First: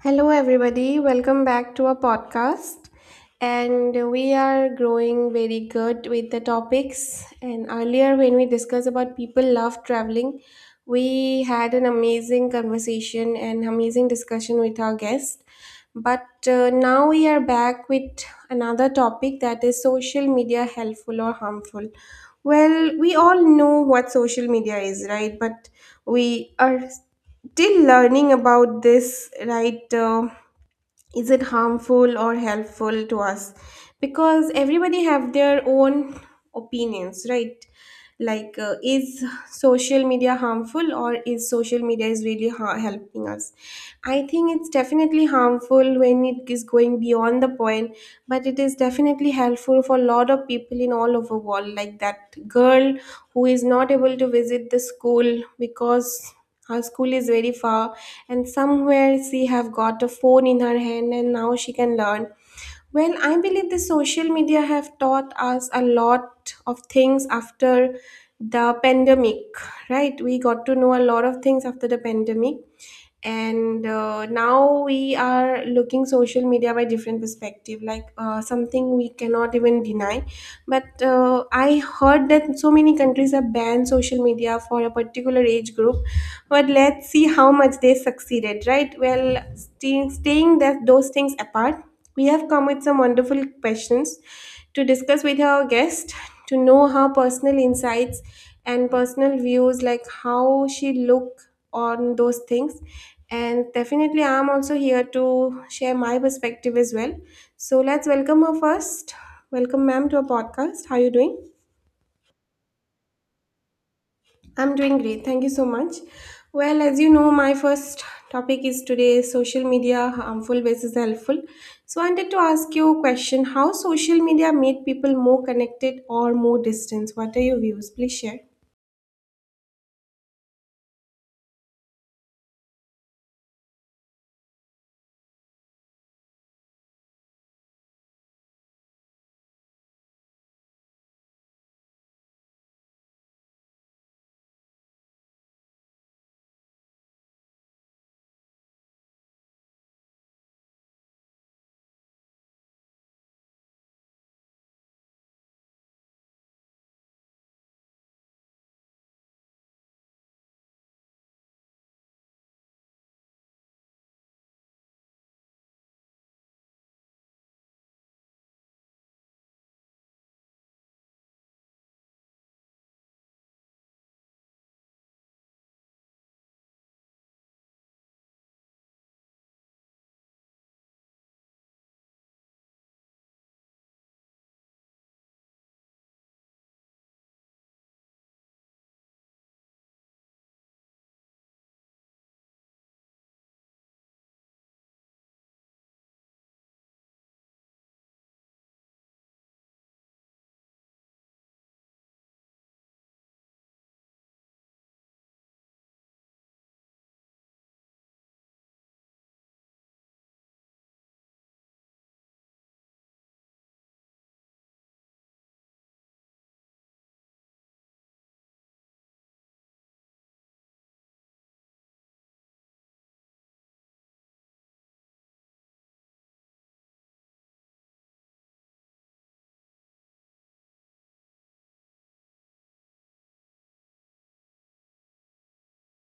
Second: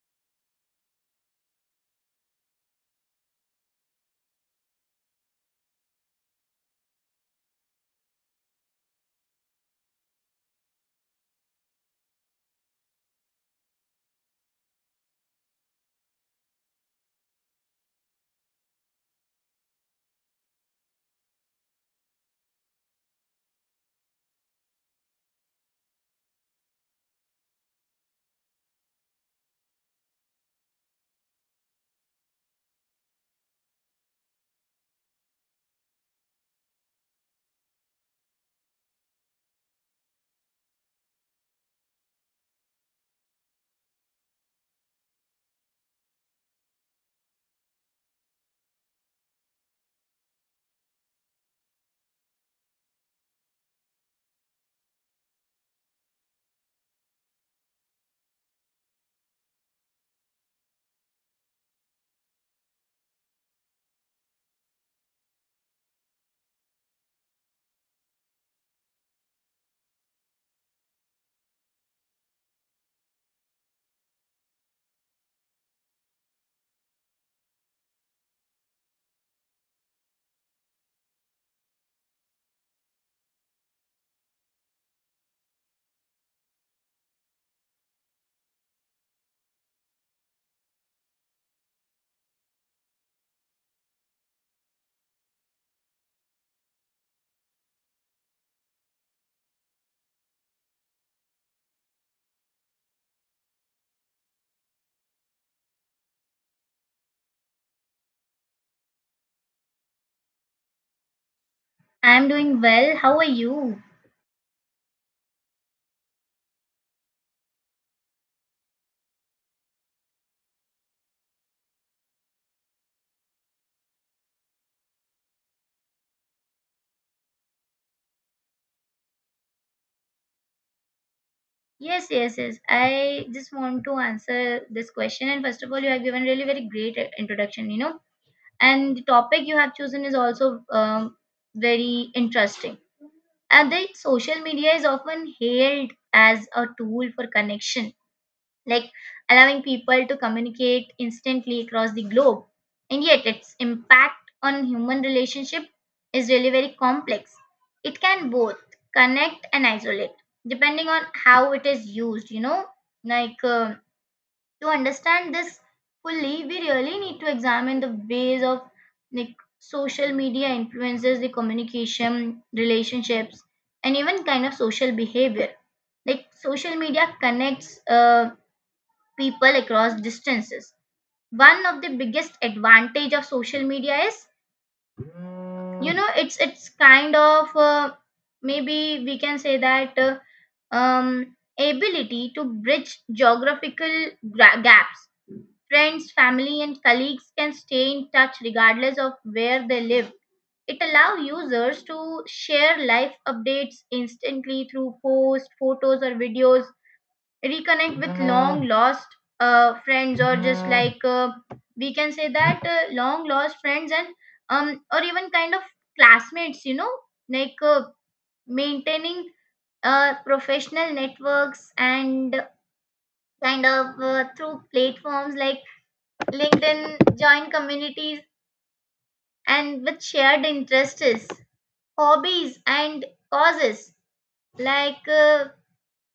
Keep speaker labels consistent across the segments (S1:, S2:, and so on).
S1: Hello, everybody. Welcome back to our podcast. And we are growing very good with the topics. And earlier, when we discussed about people love traveling, we had an amazing conversation and amazing discussion with our guest. But now we are back with another topic, that is social media helpful or harmful. Well, we all know what social media is, right? But we are still learning about this, right? Is it harmful or helpful to us, because everybody have their own opinions, right? Like, is social media harmful, or is social media is really helping us? I think it's definitely harmful when it is going beyond the point, but it is definitely helpful for a lot of people in all over world, like that girl who is not able to visit the school because her school is very far, and somewhere she have got a phone in her hand and now she can learn. Well, I believe the social media have taught us a lot of things after the pandemic. Right, we got to know a lot of things after the pandemic. And now we are looking social media by different perspective, like something we cannot even deny. But I heard that so many countries have banned social media for a particular age group, but let's see how much they succeeded, right? Well, staying that those things apart, we have come with some wonderful questions to discuss with our guest, to know her personal insights and personal views, like how she look on those things. And definitely, I'm also here to share my perspective as well. So let's welcome her first. Welcome, ma'am, to our podcast. How are you doing?
S2: I'm doing well. How are you?
S1: I'm doing great. Thank you so much. Well, as you know, my first topic is today social media harmful versus helpful. So, I wanted to ask you a question. How social media made people more connected or more distant? What are your views? Please share.
S2: Yes. I just want to answer this question. And first of all, you have given really very great introduction, And the topic you have chosen is also very interesting. And the social media is often hailed as a tool for connection, like allowing people to communicate instantly across the globe. And yet, its impact on human relationship is really very complex. It can both connect and isolate, depending on how it is used. Like um to understand this fully, we really need to examine the ways of like social media influences the communication, relationships, and even kind of social behavior. Like social media connects people across distances. One of the biggest advantage of social media is, you know, it's kind of maybe we can say that ability to bridge geographical gaps. Friends, family, and colleagues can stay in touch regardless of where they live. It allows users to share life updates instantly through posts, photos, or videos, reconnect with, yeah, long lost friends, or just, yeah, we can say that long lost friends, and um or even kind of classmates, you know, like uh, maintaining professional networks, and kind of through platforms like LinkedIn, join communities and with shared interests, hobbies and causes. like uh,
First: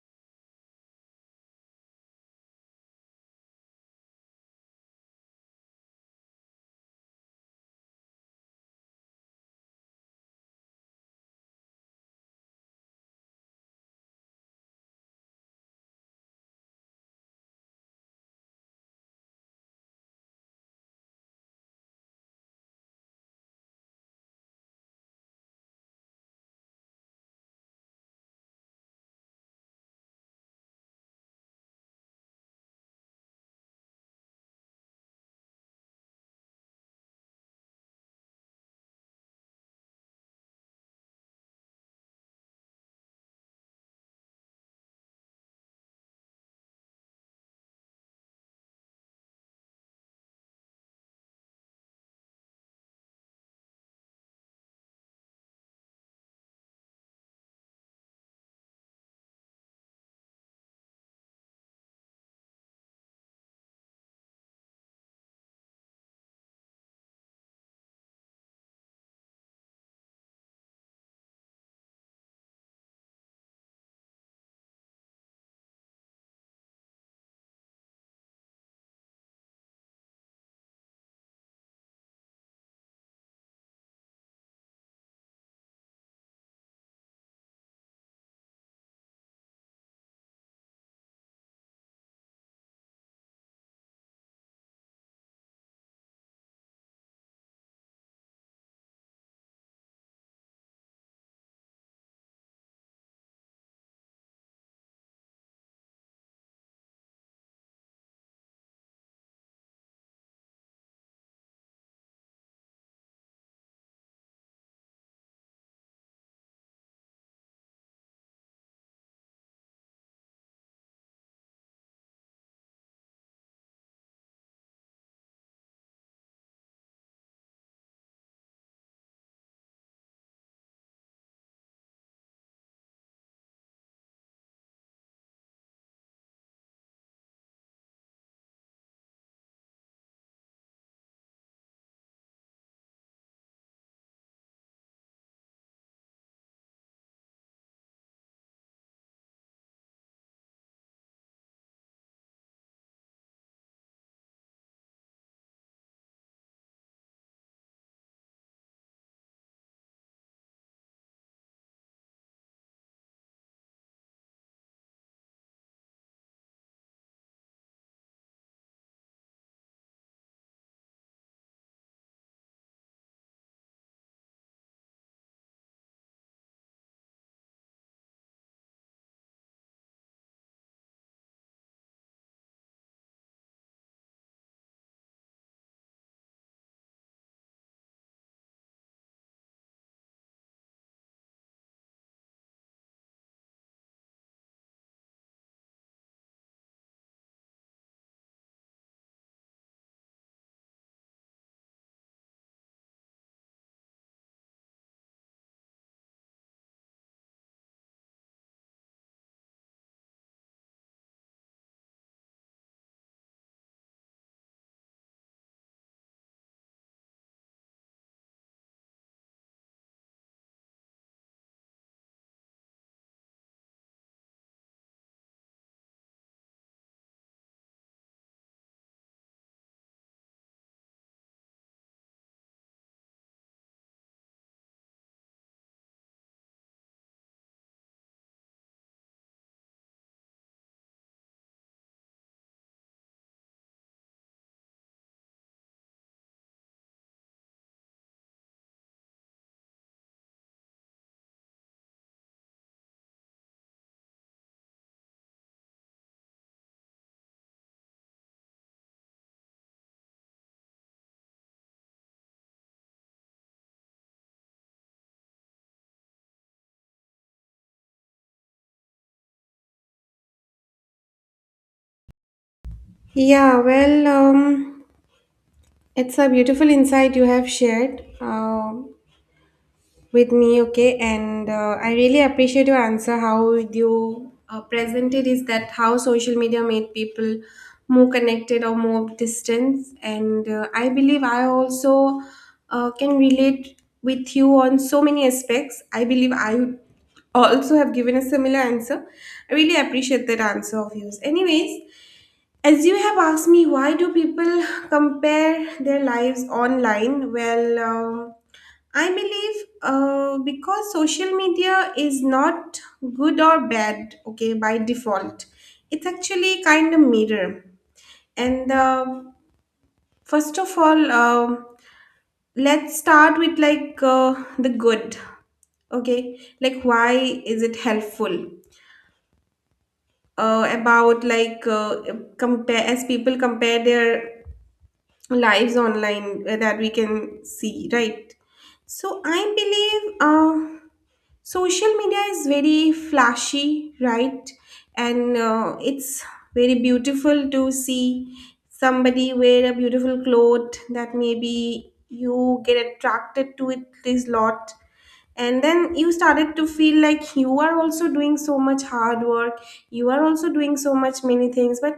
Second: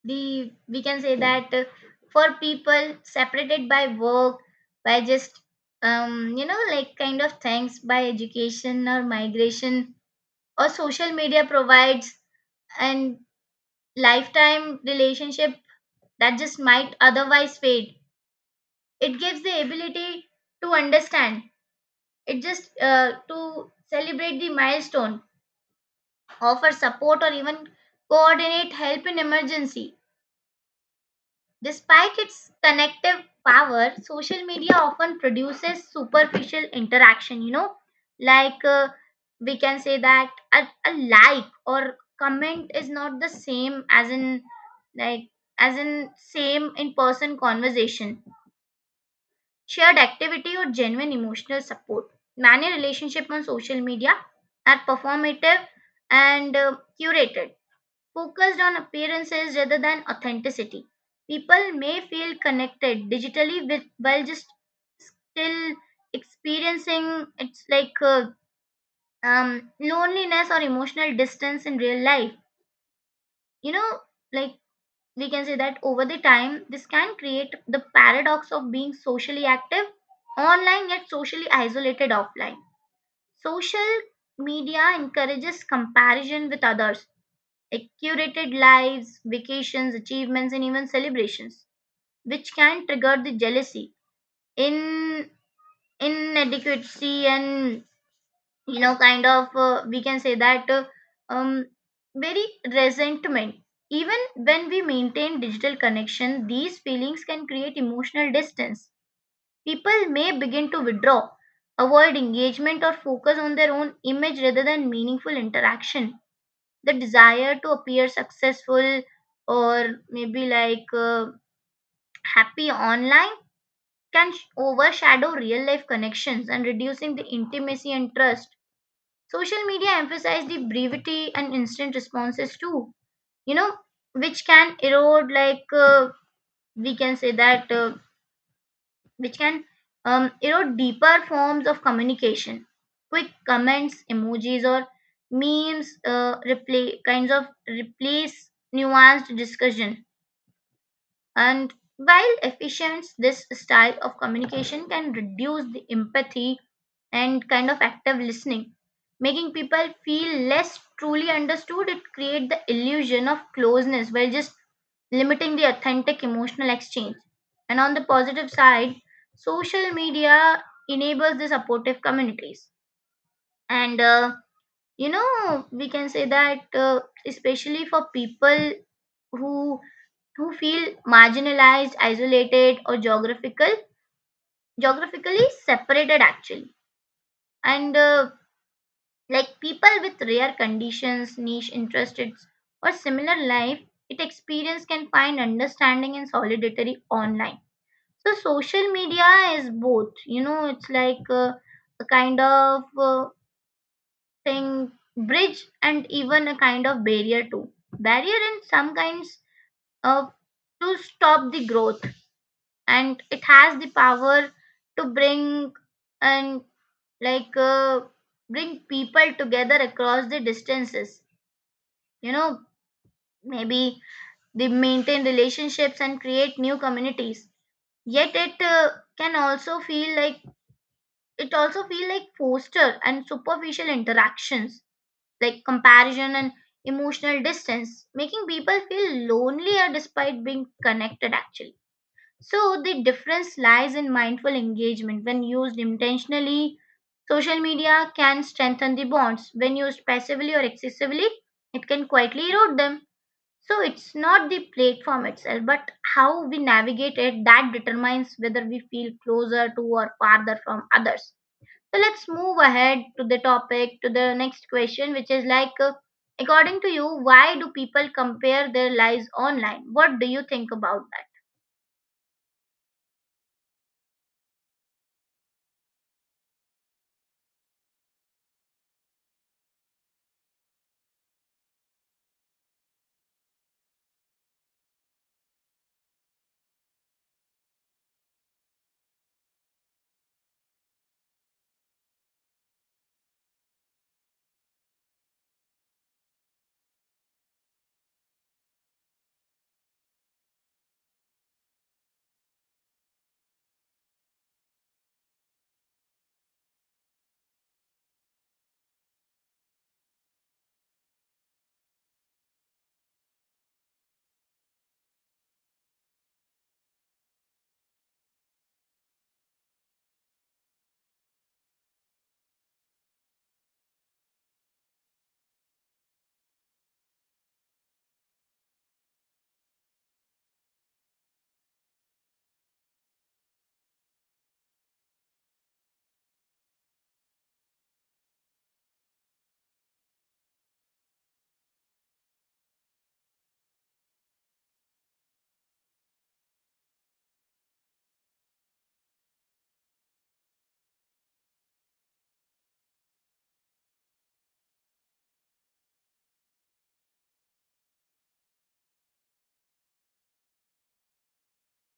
S2: the we can say that for people separated by work, by just, you know, like kind of things, by education or migration, or social media provides and lifetime relationship that just might otherwise fade. It gives the ability to understand, it just to celebrate the milestone, offer support, or even coordinate help in emergency. Despite its connective power, social media often produces superficial interaction, you know, like uh, we can say that a like or comment is not the same as in like, as in same in person conversation, shared activity, or genuine emotional support. Many relationships on social media are performative and curated, focused on appearances rather than authenticity. People may feel connected digitally with, while just still experiencing it's loneliness or emotional distance in real life. You know, like we can say that over the time, this can create the paradox of being socially active online yet socially isolated offline. Social media encourages comparison with others. It curated lives, vacations, achievements, and even celebrations, which can trigger the jealousy, in inadequacy, and you know, kind of we can say that um, very resentment. Even when we maintain digital connection, these feelings can create emotional distance. People may begin to withdraw, avoid engagement, or focus on their own image rather than meaningful interaction. The desire to appear successful, or maybe happy online, can overshadow real life connections, and reducing the intimacy and trust. Social media emphasize the brevity and instant responses too, you know, which can erode, we can say that which can erode deeper forms of communication. Quick comments, emojis, or memes replay kinds of replace nuanced discussion. And while efficient, this style of communication can reduce the empathy and kind of active listening, making people feel less truly understood. It creates the illusion of closeness while just limiting the authentic emotional exchange. And on the positive side, social media enables the supportive communities. And you know, we can say that especially for people who feel marginalized, isolated, or geographically separated actually. And like people with rare conditions, niche interests, or similar life, it experience can find understanding and solidarity online. So social media is both. You know, it's a kind of thing, bridge and even a kind of barrier too. Barrier in some kinds of to stop the growth, and it has the power to bring, and like uh, bring people together across the distances, you know, maybe they maintain relationships and create new communities, yet it can also feel like foster and superficial interactions, like comparison and emotional distance, making people feel lonelier despite being connected actually. So the difference lies in mindful engagement. When used intentionally, social media can strengthen the bonds. When used passively or excessively, it can quietly erode them. So it's not the platform itself, but how we navigate it that determines whether we feel closer to or farther from others. So let's move ahead to the topic, to the next question, which is like, according to you, why do people compare their lives online? What do you think about that?
S1: Yeah, well, it's a beautiful insight you have shared. With me, okay? And I really appreciate your answer. How you presented is that how social media made people more connected or more distant. And I believe I also can relate with you on so many aspects. I believe I also have given a similar answer. I really appreciate that answer of yours. Anyways, as you have asked me, why do people compare their lives online? Well, I believe because social media is not good or bad, okay, by default. It's actually kind of mirror. And first of all, let's start with the good, okay? Like, why is it helpful? About compare as people compare their lives online, that we can see, right? So I believe social media is very flashy, right? And it's very beautiful to see somebody wear a beautiful cloth that maybe you get attracted to it this lot, and then you started to feel like you are also doing so much hard work, you are also doing so much many things, but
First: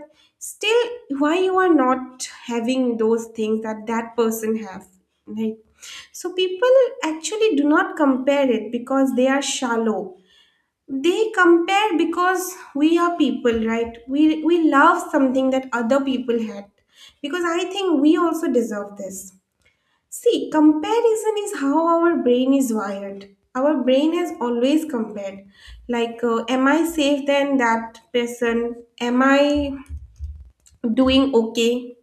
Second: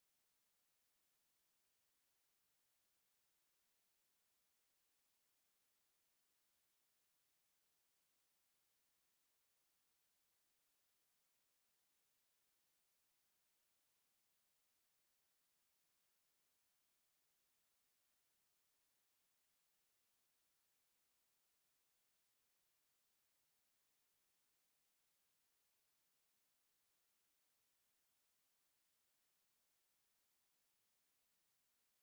S1: still why you are not having those things that that person have, right? So people actually do not compare it because they are shallow. They compare because we are people, right? We love something that other people had, because I think we also deserve this. See, comparison is how our brain is wired. Our brain has always compared. Like, am I safe than that person? Am I doing okay?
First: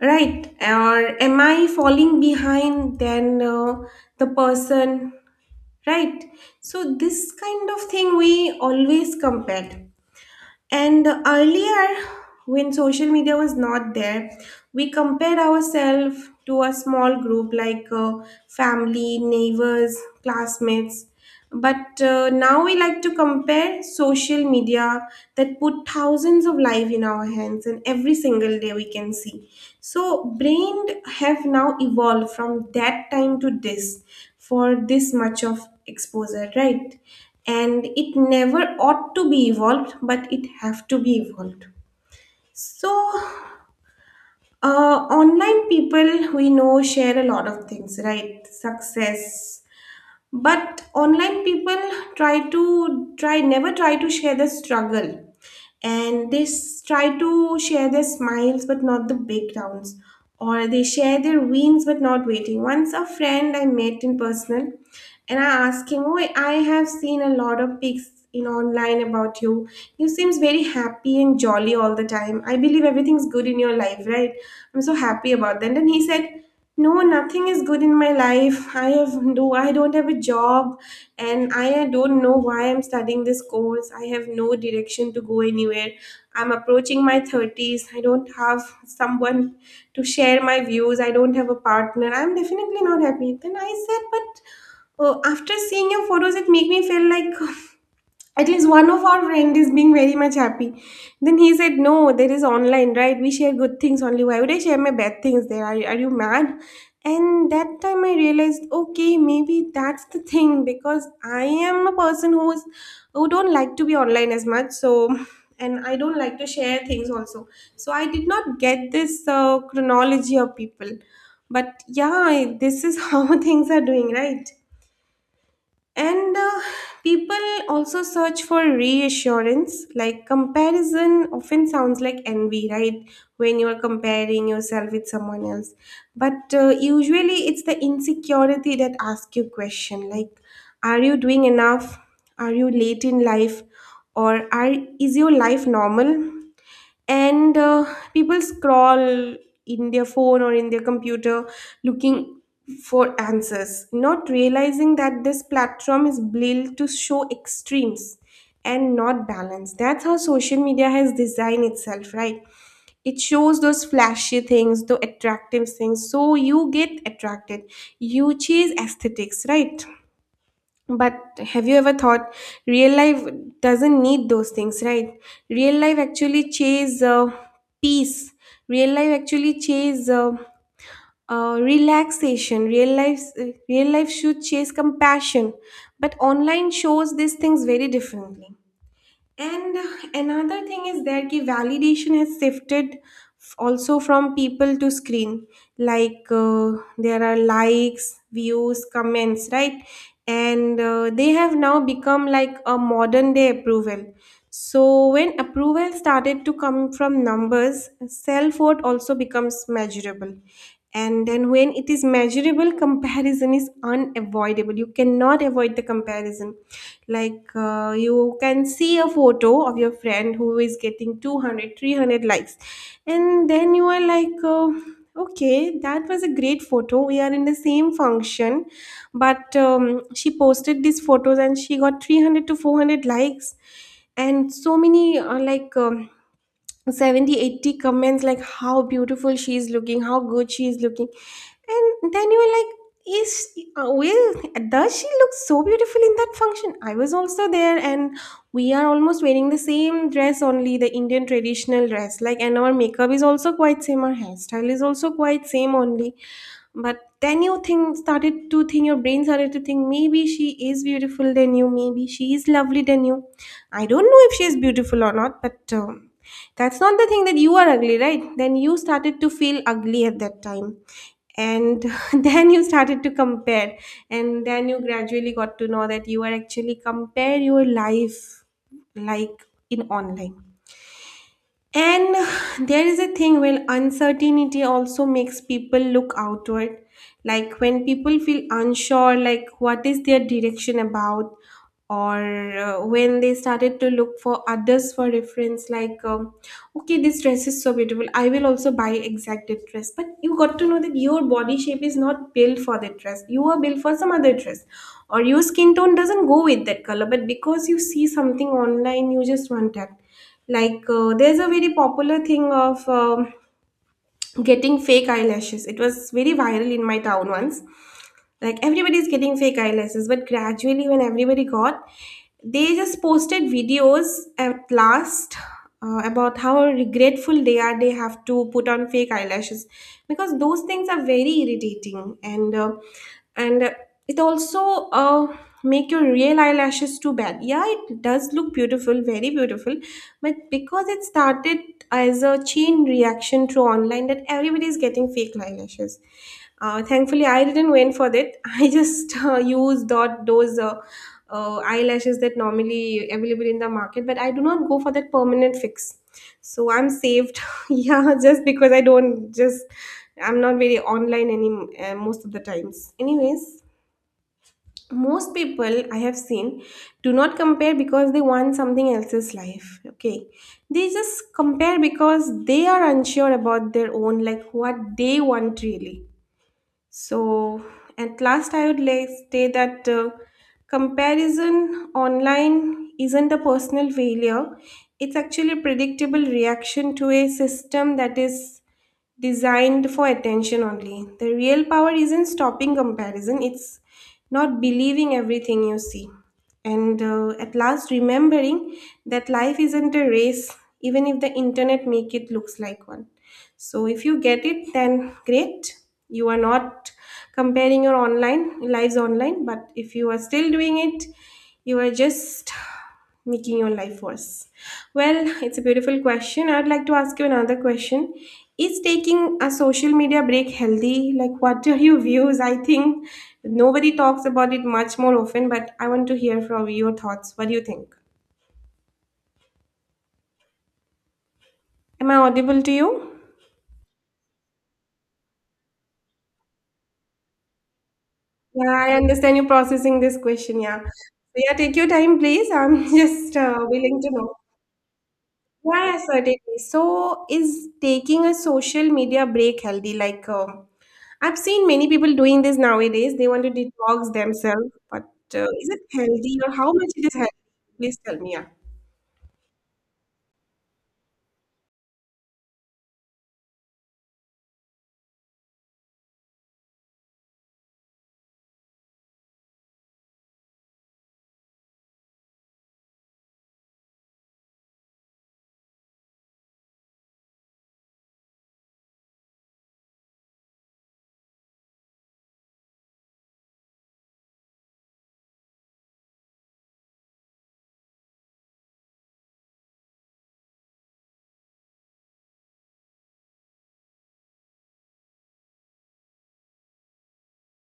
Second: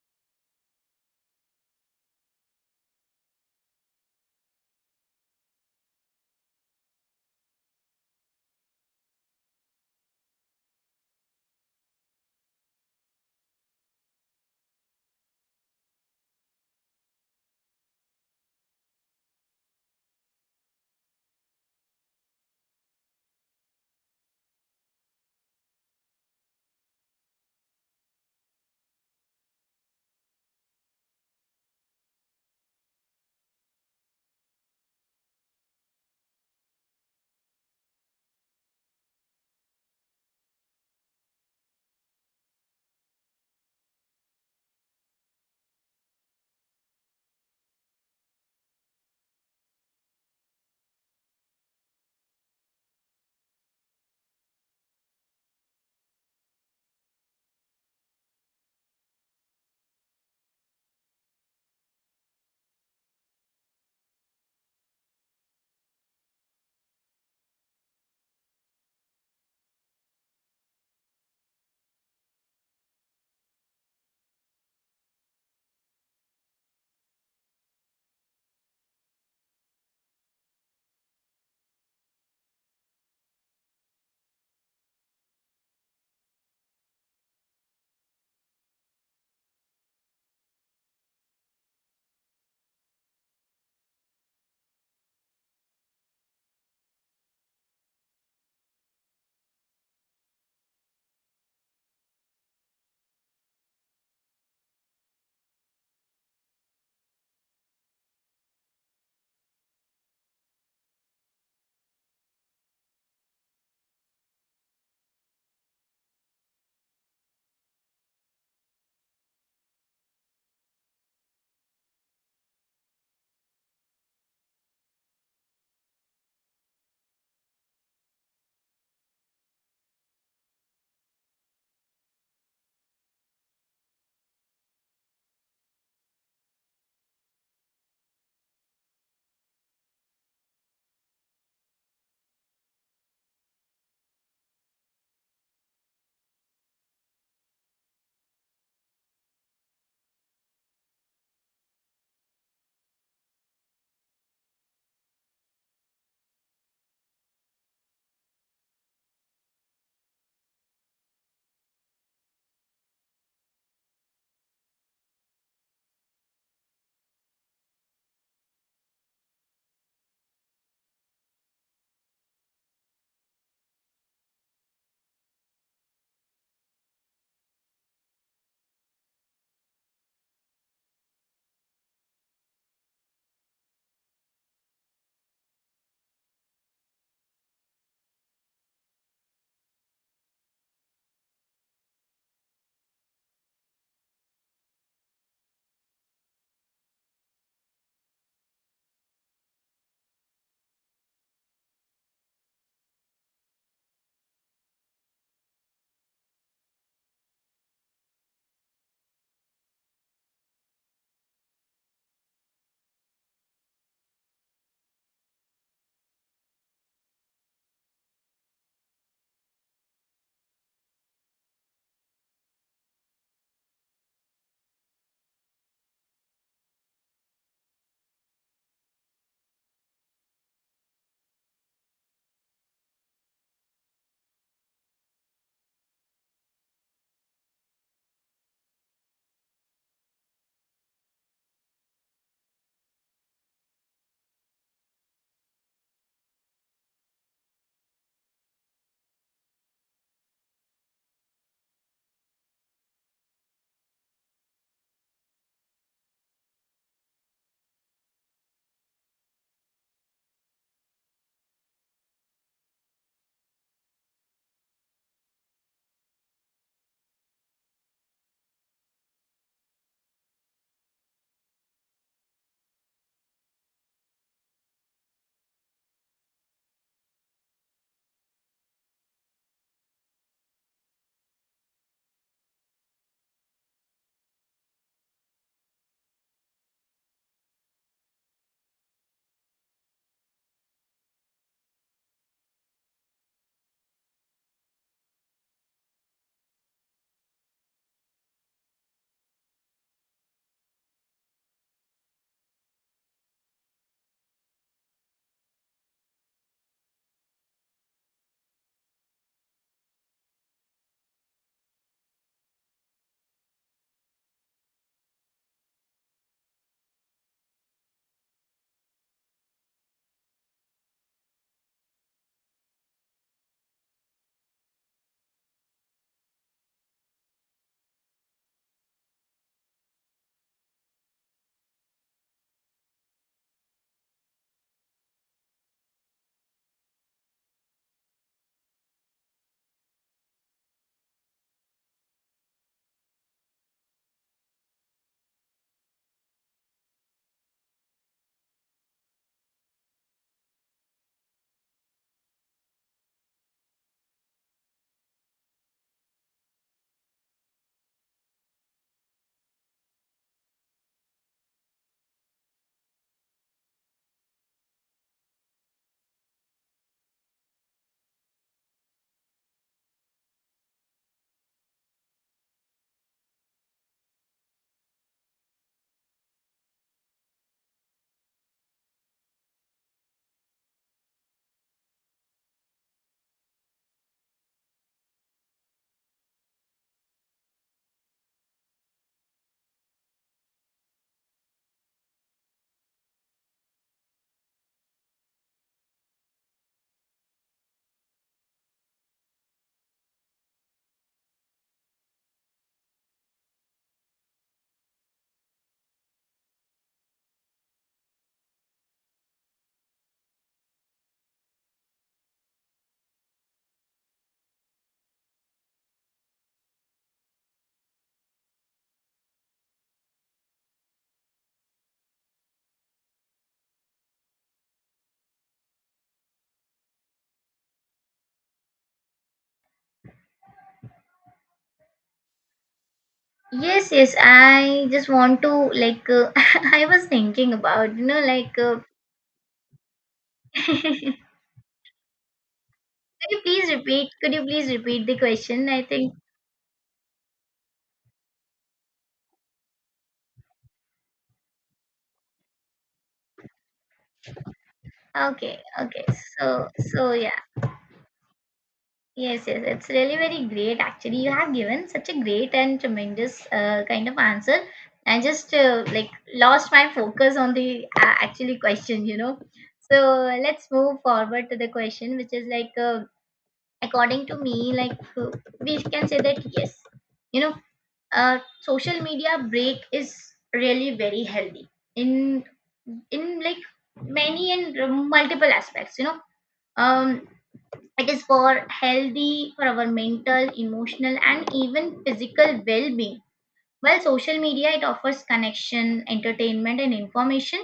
S1: Right? Or am I falling behind than the person? Right? So, this kind of thing we always compare. And earlier, when social media was not there, we compared ourselves to a small group, like family, neighbors, classmates. But now we like to compare social media that put thousands of life in our hands, and every single day we can see. So brain have now evolved from that time to this for this much of exposure, right? And it never ought to be evolved, but it have to be evolved. So online people we know share a lot of things, right? Success. But online people try to try never try to share the struggle, and they try to share their smiles but not the breakdowns, or they share their wins but not waiting. Once a friend I met in personal, and I asked him, oh, I have seen a lot of pics in online about you. You seems very happy and jolly all the time. I believe everything's good in your life, right? I'm so happy about that. And he said, no, nothing is good in my life. I don't have a job, and I don't know why I'm studying this course. I have no direction to go anywhere. I'm approaching my 30s. I don't have someone to share my views. I don't have a partner. I'm definitely not happy. Then I said, but after seeing your photos, it make me feel like at least one of our friend is being very much happy. Then he said, no, there is online, right? We share good things only. Why would I share my bad things? Are you mad? And that time I realized, okay, maybe that's the thing, because I am a person who's who don't like to be online as much. So, and I don't like to share things also. So I did not get this chronology of people. But yeah, I, this is how things are doing, right? And people also search for reassurance, like comparison often sounds like envy, right? When you are comparing yourself with someone else. But usually it's the insecurity that asks you question like, are you doing enough? Are you late in life? Or is your life normal? And people scroll in their phone or in their computer, looking for answers, not realizing that this platform is built to show extremes and not balance. That's how social media has designed itself, right? It shows those flashy things, the attractive things, so you get attracted. You chase aesthetics, right? But have you ever thought real life doesn't need those things, right? Real life actually chase peace. Real life actually chase relaxation. Real life should chase compassion. But online shows these things very differently. And another thing is that the validation has shifted also from people to screen. Like there are likes, views, comments, right? And they have now become like a modern day approval. So when approval started to come from numbers, self worth also becomes measurable. And then when it is measurable, comparison is unavoidable. You cannot avoid the comparison. Like you can see a photo of your friend who is getting 200, 300 likes, and then you are like okay, that was a great photo, we are in the same function, but she posted these photos and she got 300 to 400 likes, and so many like 70 80 comments like how beautiful she is looking, how good she is looking. And then you were like is well, does she look so beautiful in that function? I was also there, and we are almost wearing the same dress, only the Indian traditional dress. Like, and our makeup is also quite same, our hairstyle is also quite same only. But then you think started to think, your brain started to think, maybe she is beautiful than you, maybe she is lovely than you. I don't know if she is beautiful or not, but that's not the thing that you are ugly, right? Then you started to feel ugly at that time. And then you started to compare, and then you gradually got to know that you are actually compare your life like in online. And there is a thing. Well, uncertainty also makes people look outward. Like when people feel unsure, like what is their direction about, or when they started to look for others for reference, like, okay, this dress is so beautiful. I will also buy exact that dress. But you got to know that your body shape is not built for that dress. You are built for some other dress, or your skin tone doesn't go with that color. But because you see something online, you just want that. Like there's a very popular thing of getting fake eyelashes. It was very viral in my town once. Like everybody's getting fake eyelashes, but gradually when everybody got, they just posted videos at last about how regretful they are they have to put on fake eyelashes, because those things are very irritating, and and uh, it also uh, make your real eyelashes too bad. Yeah, it does look beautiful, very beautiful, but because it started as a chain reaction through online that everybody is getting fake eyelashes. Thankfully, I didn't went for that. I just used those eyelashes that normally available in the market, but I do not go for that permanent fix. So I'm saved. Yeah, just because I don't just I'm not very online any most of the times. Anyways, most people I have seen do not compare because they want something else's life, okay? They just compare because they are unsure about their own, like what they want really. So at last I would like say that comparison online isn't a personal failure, it's actually a predictable reaction to a system that is designed for attention only. The real power isn't stopping comparison, it's not believing everything you see. And at last, remembering that life isn't a race, even if the internet make it looks like one. So if you get it, then great. You are not comparing your online lives online, but if you are still doing it, you are just making your life worse? Well, it's a beautiful question. I'd like to ask you another question. Is taking a social media break healthy? Like, what are your views? I think nobody talks about it much more often, but I want to hear from your thoughts. What do you think? Am I audible to you?
S2: Yes. I just want to like. I was thinking about
S1: Yeah, I understand you're processing this question. Yeah.
S2: Could
S1: So, yeah, take your time, please. I'm just
S2: you please
S1: willing to
S2: repeat? Could
S1: know.
S2: you please repeat the question? I
S1: Yeah, yeah,
S2: think.
S1: certainly. So, is taking a social media break healthy? Like, I've seen many people doing this nowadays. They want to detox themselves, but
S2: Okay,
S1: is it
S2: okay.
S1: healthy or
S2: So,
S1: how much it
S2: so
S1: is healthy?
S2: yeah.
S1: Please tell me. Yeah.
S2: Yes. It's really very great. Actually, you have given such a great and tremendous kind of answer. I just like lost my focus on the actually question. You know. So let's move forward to the question, which is like. According to me, we can say that yes, you know, social media break is really very healthy in in like many and multiple aspects, you know, um it is for healthy for our mental, emotional and even physical well-being. While social media it offers connection, entertainment and information,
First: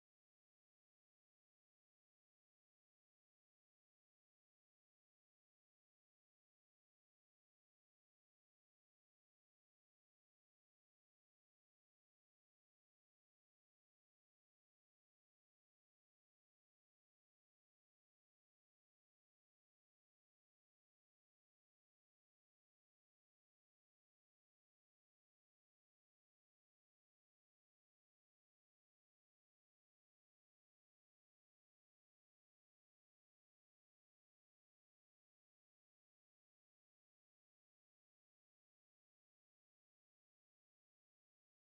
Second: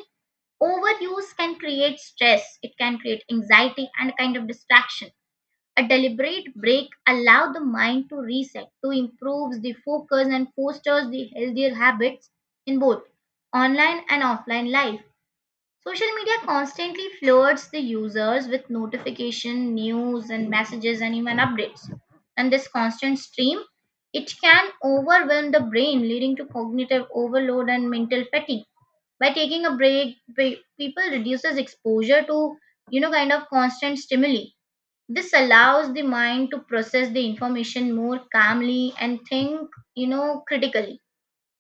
S2: overuse can create stress, it can create anxiety and kind of distraction. A deliberate break allows the mind to reset, to improves the focus and fosters the healthier habits in both online and offline life. Social media constantly floods the users with notification, news and messages and even updates. And this constant stream, it can overwhelm the brain, leading to cognitive overload and mental fatigue. By taking a break, people reduces exposure to, you know, kind of constant stimuli. This allows the mind to process the information more calmly and think, you know, critically,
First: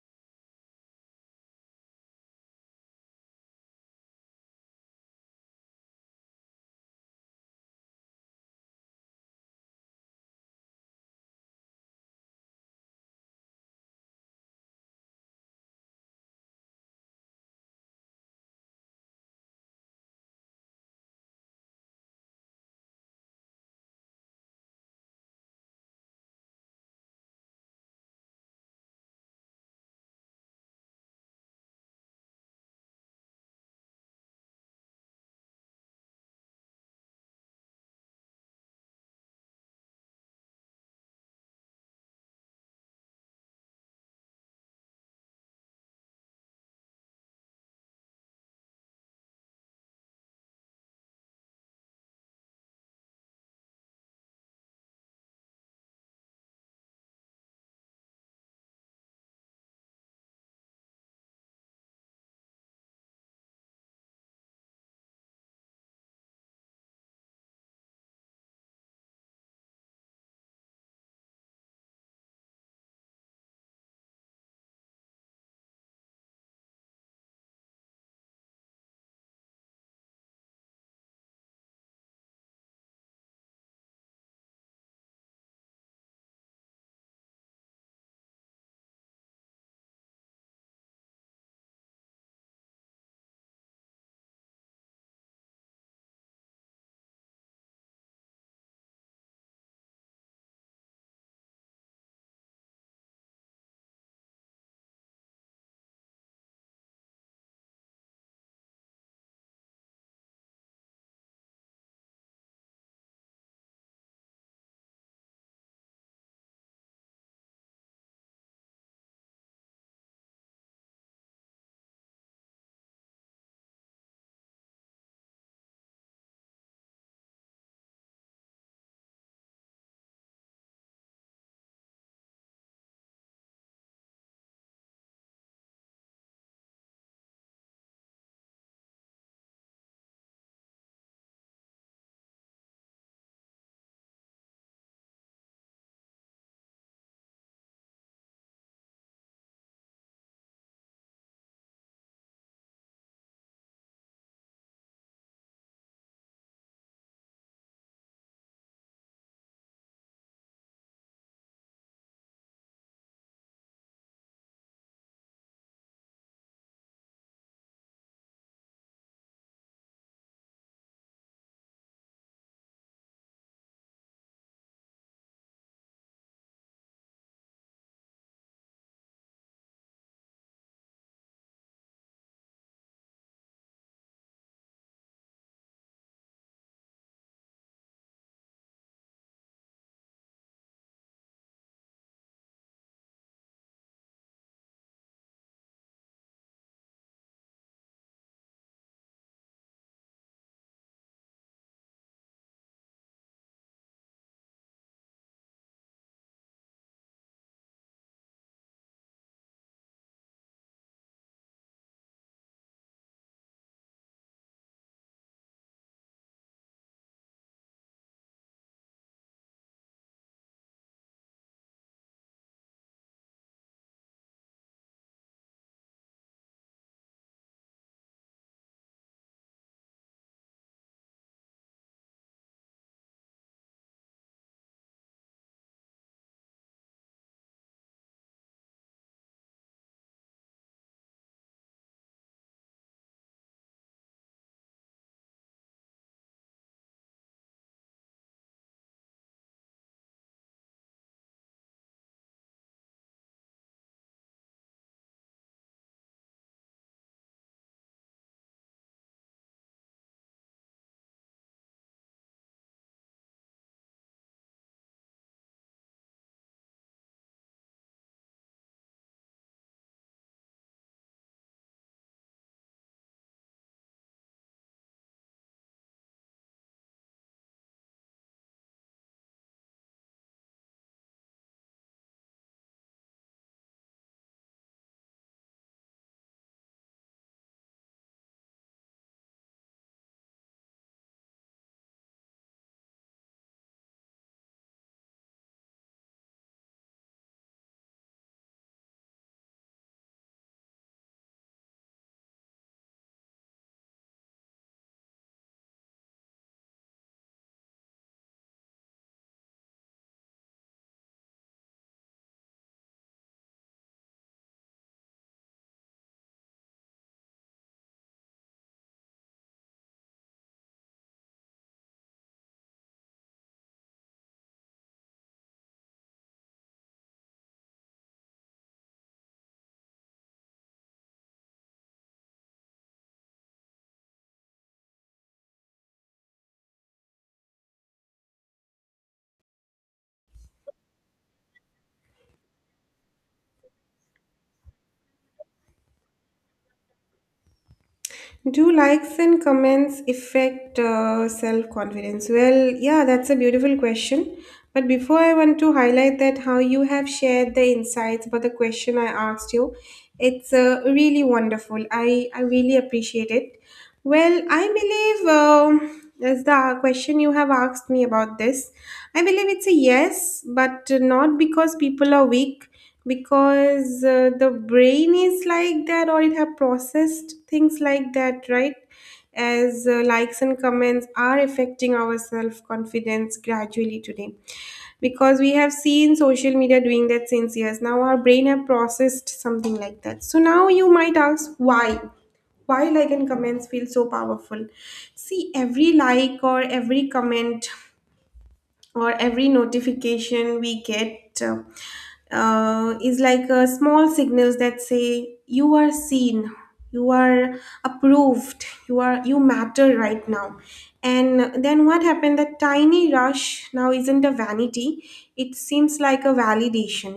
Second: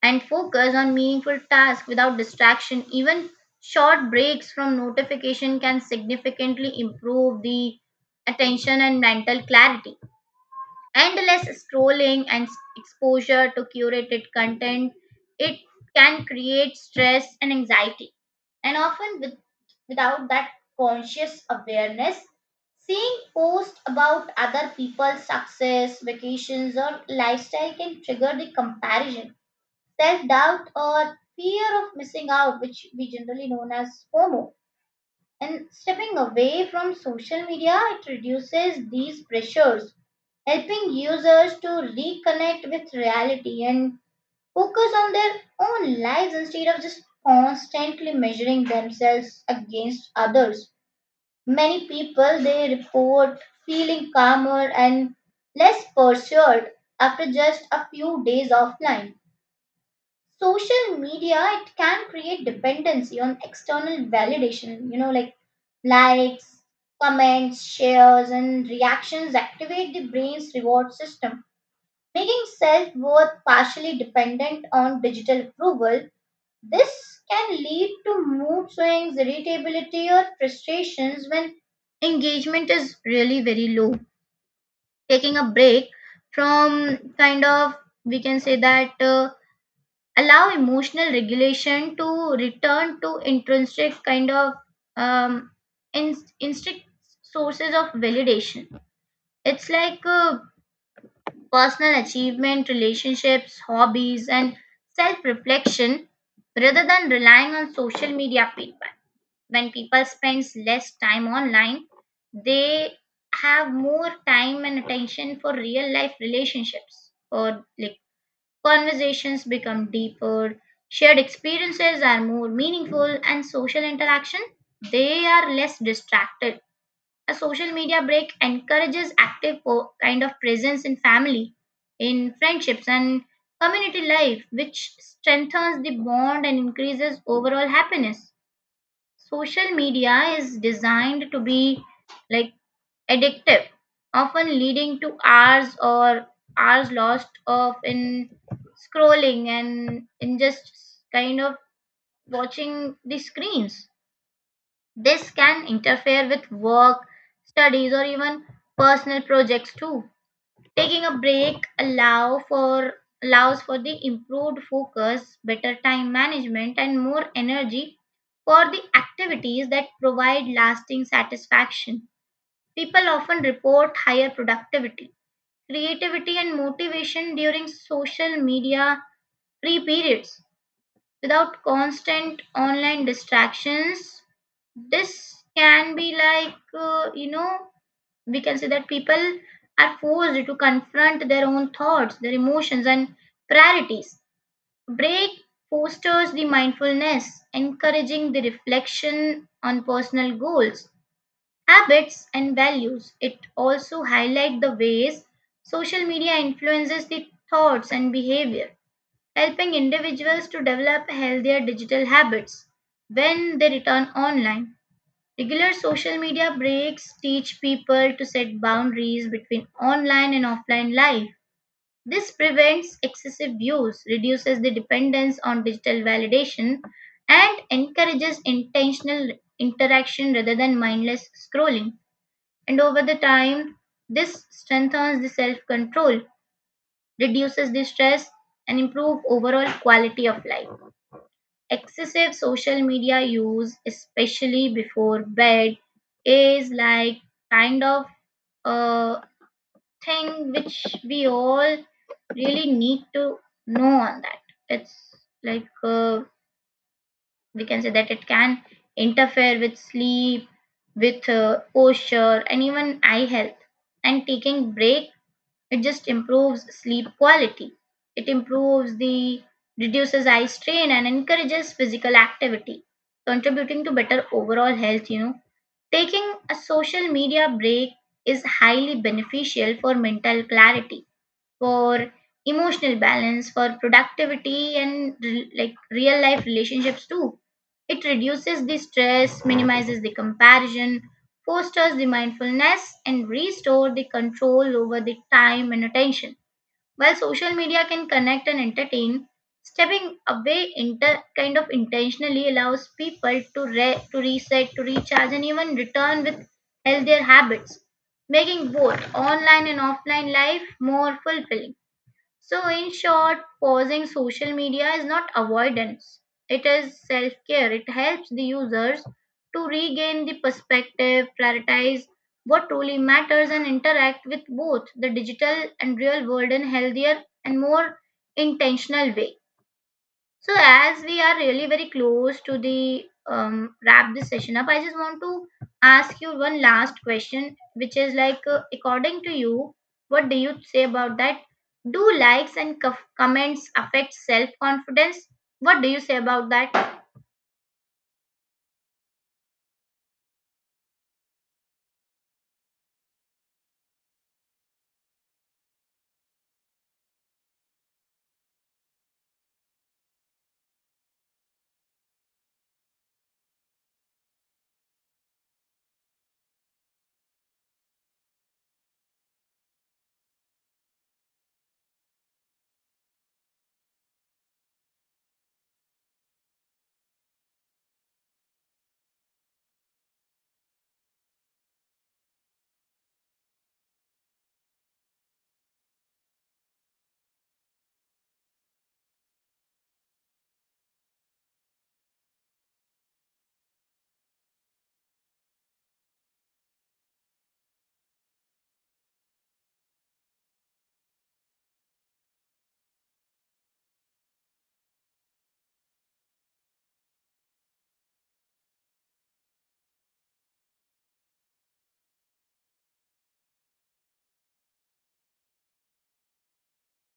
S2: and focus on meaningful tasks without distraction. Even short breaks from notification can significantly improve the attention and mental clarity. Endless scrolling and exposure to curated content, it can create stress and anxiety and often with, without that conscious awareness. Seeing posts about other people's success, vacations or lifestyle can trigger the comparison, self-doubt, or fear of missing out, which we generally known as FOMO. And stepping away from social media, it reduces these pressures, helping users to reconnect with reality and focus on their own lives instead of just constantly measuring themselves against others. Many people they report feeling calmer and less pressured after just a few days offline. Social media it can create dependency on external validation, you know, like likes, comments, shares, and reactions activate the brain's reward system, making self worth partially dependent on digital approval. This can lead to mood swings, irritability, or frustrations when engagement is really very low. Taking a break from kind of, we can say that, allow emotional regulation to return to intrinsic kind of um, instinct sources of validation. It's personal achievement, relationships, hobbies, and self reflection rather than relying on social media feedback. When people spends less time online, they have more time and attention for real life relationships, or like conversations become deeper, shared experiences are more meaningful, and social interaction they are less distracted. A social media break encourages active kind of presence in family, in friendships and community life, which strengthens the bond and increases overall happiness. Social media is designed to be like addictive, often leading to hours or hours lost of in scrolling and in just kind of watching the screens. This can interfere with work, studies, or even personal projects too. Taking a break allow for allows for the improved focus, better time management and more energy for the activities that provide lasting satisfaction. People often report higher productivity, creativity and motivation during social media free periods without constant online distractions. This can be you know, we can say that people are forced to confront their own thoughts, their emotions, and priorities. Break fosters the mindfulness, encouraging the reflection on personal goals, habits, and values. It also highlights the ways social media influences the thoughts and behavior, helping individuals to develop healthier digital habits when they return online. Regular social media breaks teach people to set boundaries between online and offline life. This prevents excessive use, reduces the dependence on digital validation, and encourages intentional interaction rather than mindless scrolling. And over the time, this strengthens the self control, reduces the stress, and improves overall quality of life. Excessive social media use, especially before bed, is like kind of a thing which we all really need to know on that. It's like uh, we can say that it can interfere with sleep, with posture, and even eye health. And taking break it just improves sleep quality. It improves the reduces eye strain and encourages physical activity, contributing to better overall health. Taking a social media break is highly beneficial for mental clarity for emotional balance, for productivity, and like real life relationships too. It reduces the stress, minimizes the comparison, fosters the mindfulness, and restore the control over the time and attention. While social media can connect and entertain, stepping away kind of intentionally allows people to to reset, to recharge, and even return with healthier habits, making both online and offline life more fulfilling. So, in short, pausing social media is not avoidance, it is self care. It helps the users to regain the perspective, prioritize what truly matters, and interact with both the digital and real world in healthier and more intentional way. So, as we are really very close to the wrap this session up, I just want to ask you one last question, which is like, according to you, what do you say about that? Do likes and comments affect self confidence? What do you say about that?
S1: Do likes and comments affect self confidence? Well, yeah, that's a beautiful question. But before I want to highlight that how you have shared the insights about the question I asked you, it's really wonderful. I really appreciate it. Well, I believe as the question you have asked me about this, I believe it's a yes, but not because people are weak, because the brain is like that or it have processed things like that, right? As likes and comments are affecting our self confidence gradually today, because we have seen social media doing that since years, now our brain have processed something like that. So now you might ask why like and comments feel so powerful. See, every like or every comment or every notification we get is like small signals that say you are seen, you are approved, you are, you matter right now. And then what happened, that tiny rush now isn't a vanity, it seems like a validation.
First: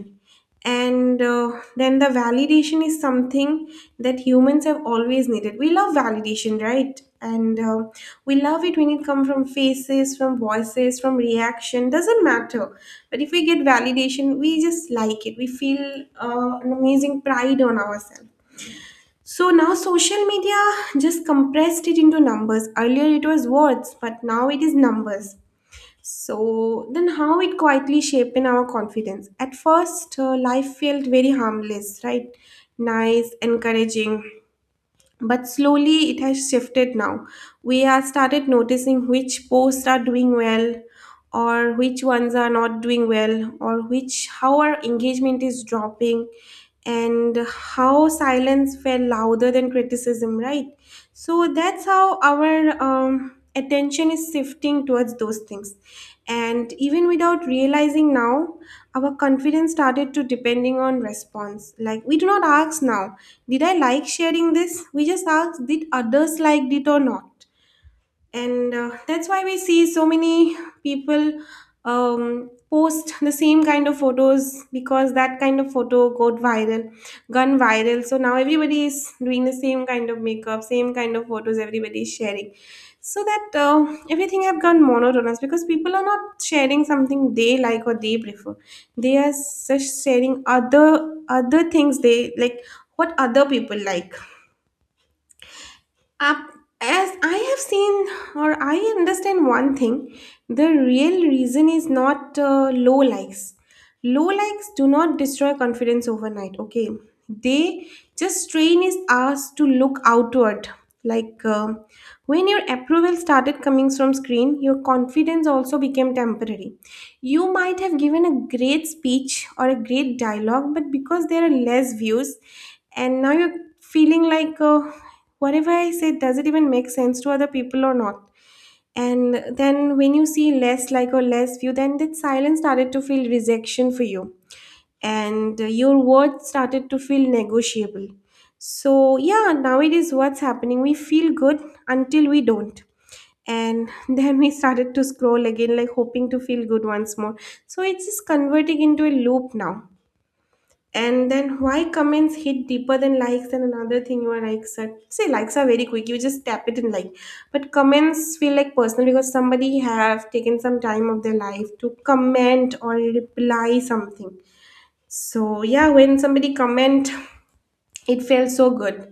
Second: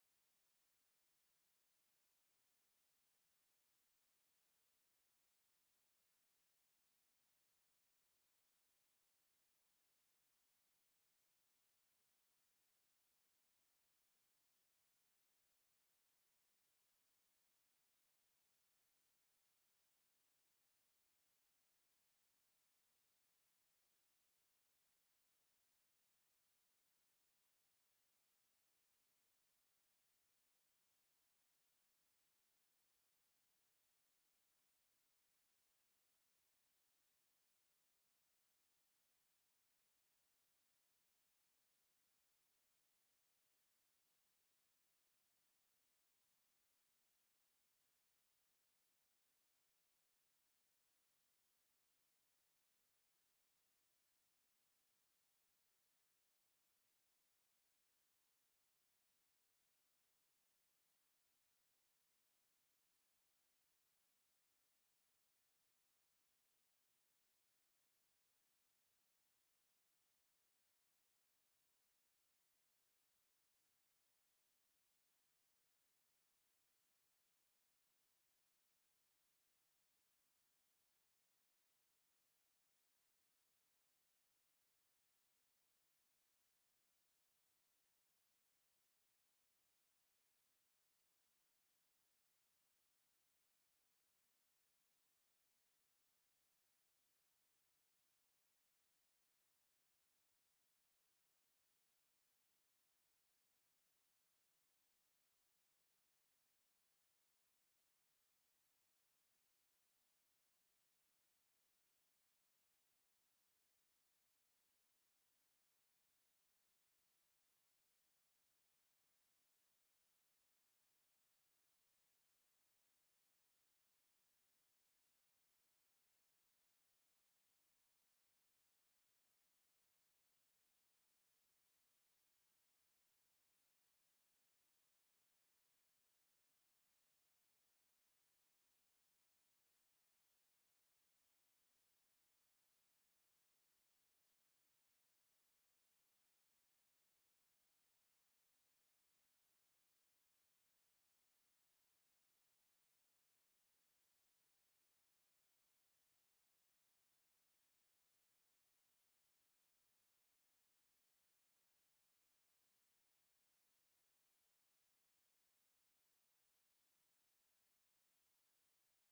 S1: And then the validation is something that humans have always needed. We love validation, right? And we love it when it comes from faces, from voices, from reaction, doesn't matter. But if we get validation, we just like it, we feel an amazing pride on ourselves. So now social media just compressed it into numbers. Earlier it was words, but now it is numbers. So then how it quietly shaped in our confidence. At first, life felt very harmless, right? Nice, encouraging. But slowly it has shifted now. We have started noticing which posts are doing well or which ones are not doing well or which how our engagement is dropping and how silence felt louder than criticism, right? So that's how our attention is shifting towards those things. And even without realizing now our confidence started to depending on response. Like, we do not ask now, did I like sharing this? We just ask, did others liked it or not? And that's why we see so many people post the same kind of photos, because that kind of photo got viral, gone viral. So now everybody is doing the same kind of makeup, same kind of photos, everybody is sharing. So that everything have gone monotonous, because people are not sharing something they like or they prefer, they are just sharing other things they like, what other people like. up, as I have seen or I understand one thing, the real reason is not low likes. Low likes do not destroy confidence overnight, okay? They just train is us to look outward. Like when your approval started coming from screen, your confidence also became temporary. You might have given a great speech or a great dialogue, but because there are less views, and now you're feeling like whatever I say, does it even make sense to other people or not? And then when you see less like or less view, then that silence started to feel rejection for you. And your words started to feel negotiable. So yeah, nowadays what's happening? We feel good until we don't. And then we started to scroll again, like hoping to feel good once more. So it's just converting into a loop now. And then why comments hit deeper than likes, and another thing, you are like sir, say likes are very quick, you just tap it and like, but comments feel like personal, because somebody have taken some time of their life to comment or reply something. So yeah, when somebody comment, it felt so good.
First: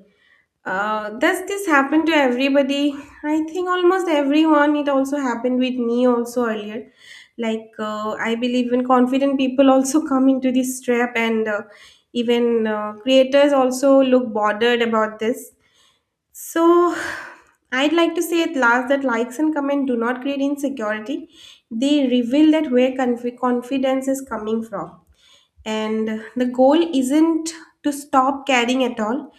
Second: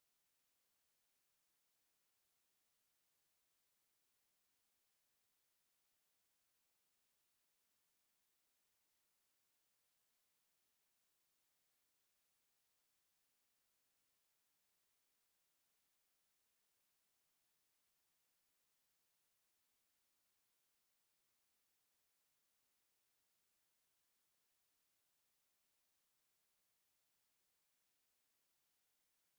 S1: Does this happen to everybody? I think almost everyone. It also happened with me also earlier. Like I believe even confident people also come into this trap, and even creators also look bothered about this. So I'd like to say at last that likes and comment do not create insecurity. They reveal that where confidence is coming from, and the goal isn't to stop caring at all.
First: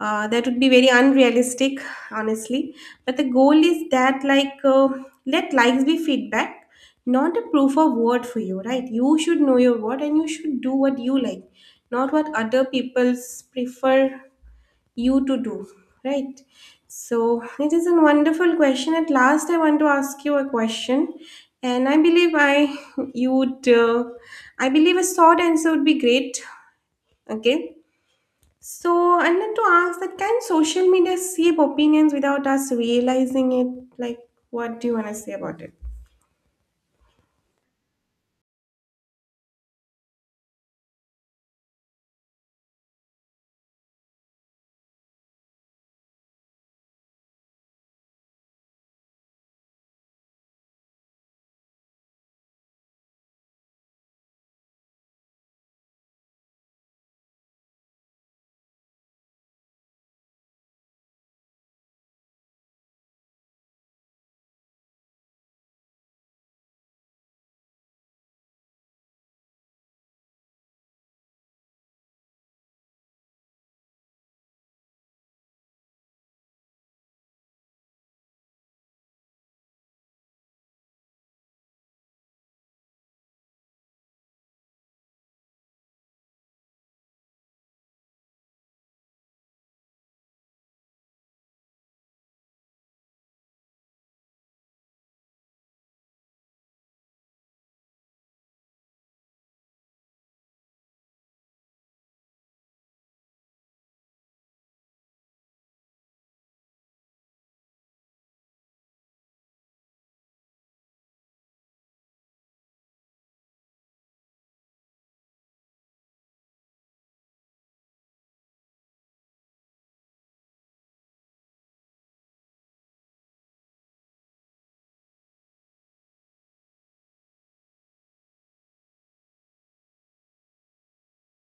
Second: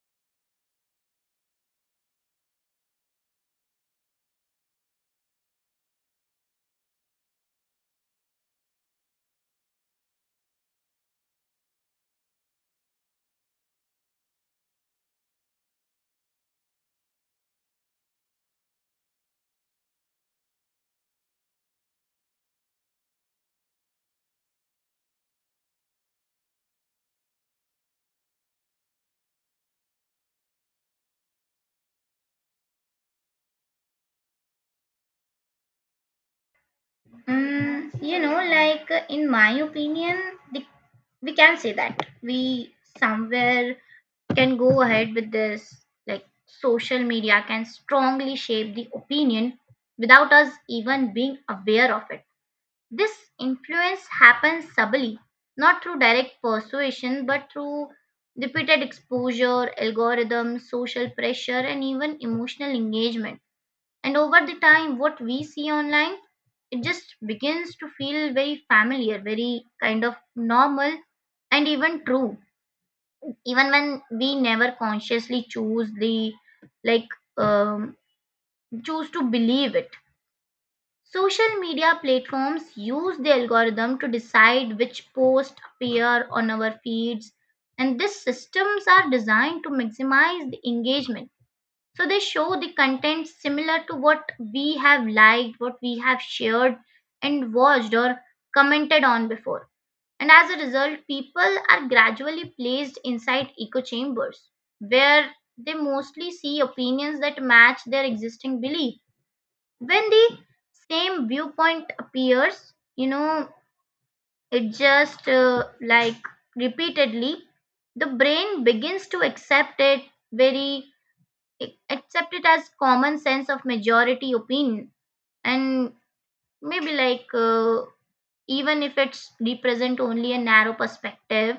S1: That would be very unrealistic, honestly, but the goal is that like let likes be feedback, not a proof of word for you, right? You should know your word and you should do what you like, not what other people's prefer you to do, right? So it is a wonderful question. At last, I want to ask you a question, and I believe I you would, I believe a short answer would be great. Okay. So I want to ask that can social media shape opinions without us realizing it? Like, what do you want to say about it?
S2: Mm, you know, like in my opinion, the, we can say that we somewhere can go ahead with this. Like social media can strongly shape the opinion without us even being aware of it. This influence happens subtly, not through direct persuasion, but through repeated exposure, algorithms, social pressure, and even emotional engagement. And over the time, what we see online, it just begins to feel very familiar, very kind of normal, and even true even when we never consciously choose the like um, choose to believe it. Social media platforms use the algorithm to decide which posts appear on our feeds, and these systems are designed to maximize the engagement, so they show the content similar to what we have liked, what we have shared and watched or commented on before. And as a result, people are gradually placed inside echo chambers where they mostly see opinions that match their existing belief. When the same viewpoint appears it just repeatedly, the brain begins to very accept it as common sense of majority opinion, and maybe like even if it's represent only a narrow perspective.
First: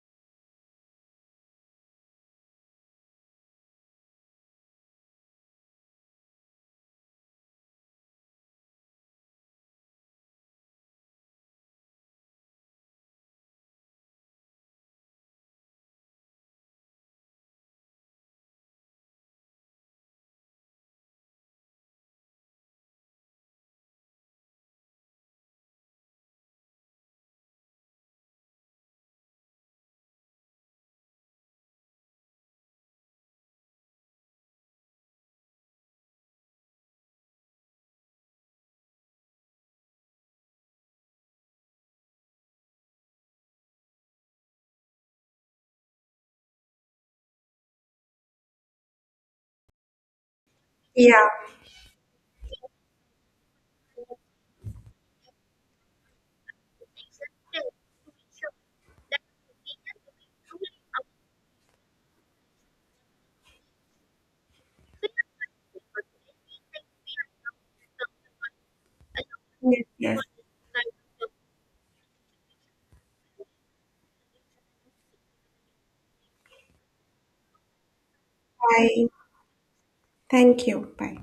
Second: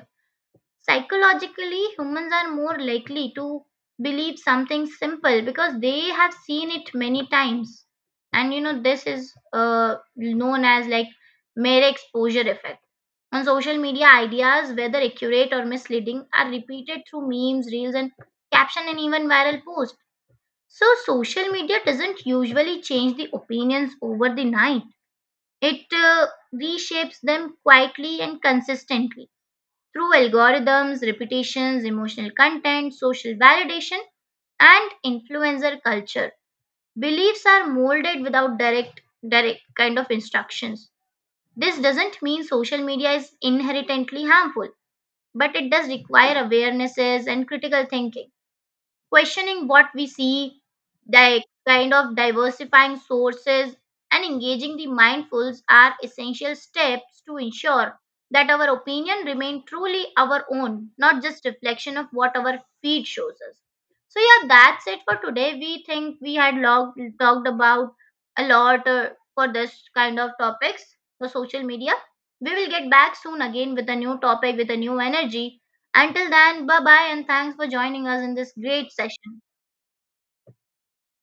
S2: Psychologically, humans are more likely to believe something simple because they have seen it many times. And you know, this is known as like mere exposure effect. On social media, ideas, whether accurate or misleading, are repeated through memes, reels, and caption and even viral posts. So, social media doesn't usually change the opinions over the night. It reshapes them quietly and consistently through algorithms, repetitions, emotional content, social validation, and influencer culture. Beliefs are molded without direct kind of instructions. This doesn't mean social media is inherently harmful, but it does require awarenesses and critical thinking, questioning what we see,
S1: Yeah.
S2: like kind of diversifying sources and engaging the mindfuls are essential steps to ensure that our opinion remain truly our own, not just reflection of what our feed shows us. So yeah, that's it for today. We think we had talked about a lot for this
S1: Yes, yes.
S2: kind of topics for social media. We will get back soon again with a new topic, with a new energy. Until then, bye bye, and thanks for joining us in this great
S1: Bye.
S2: session.
S1: Thank you. Bye.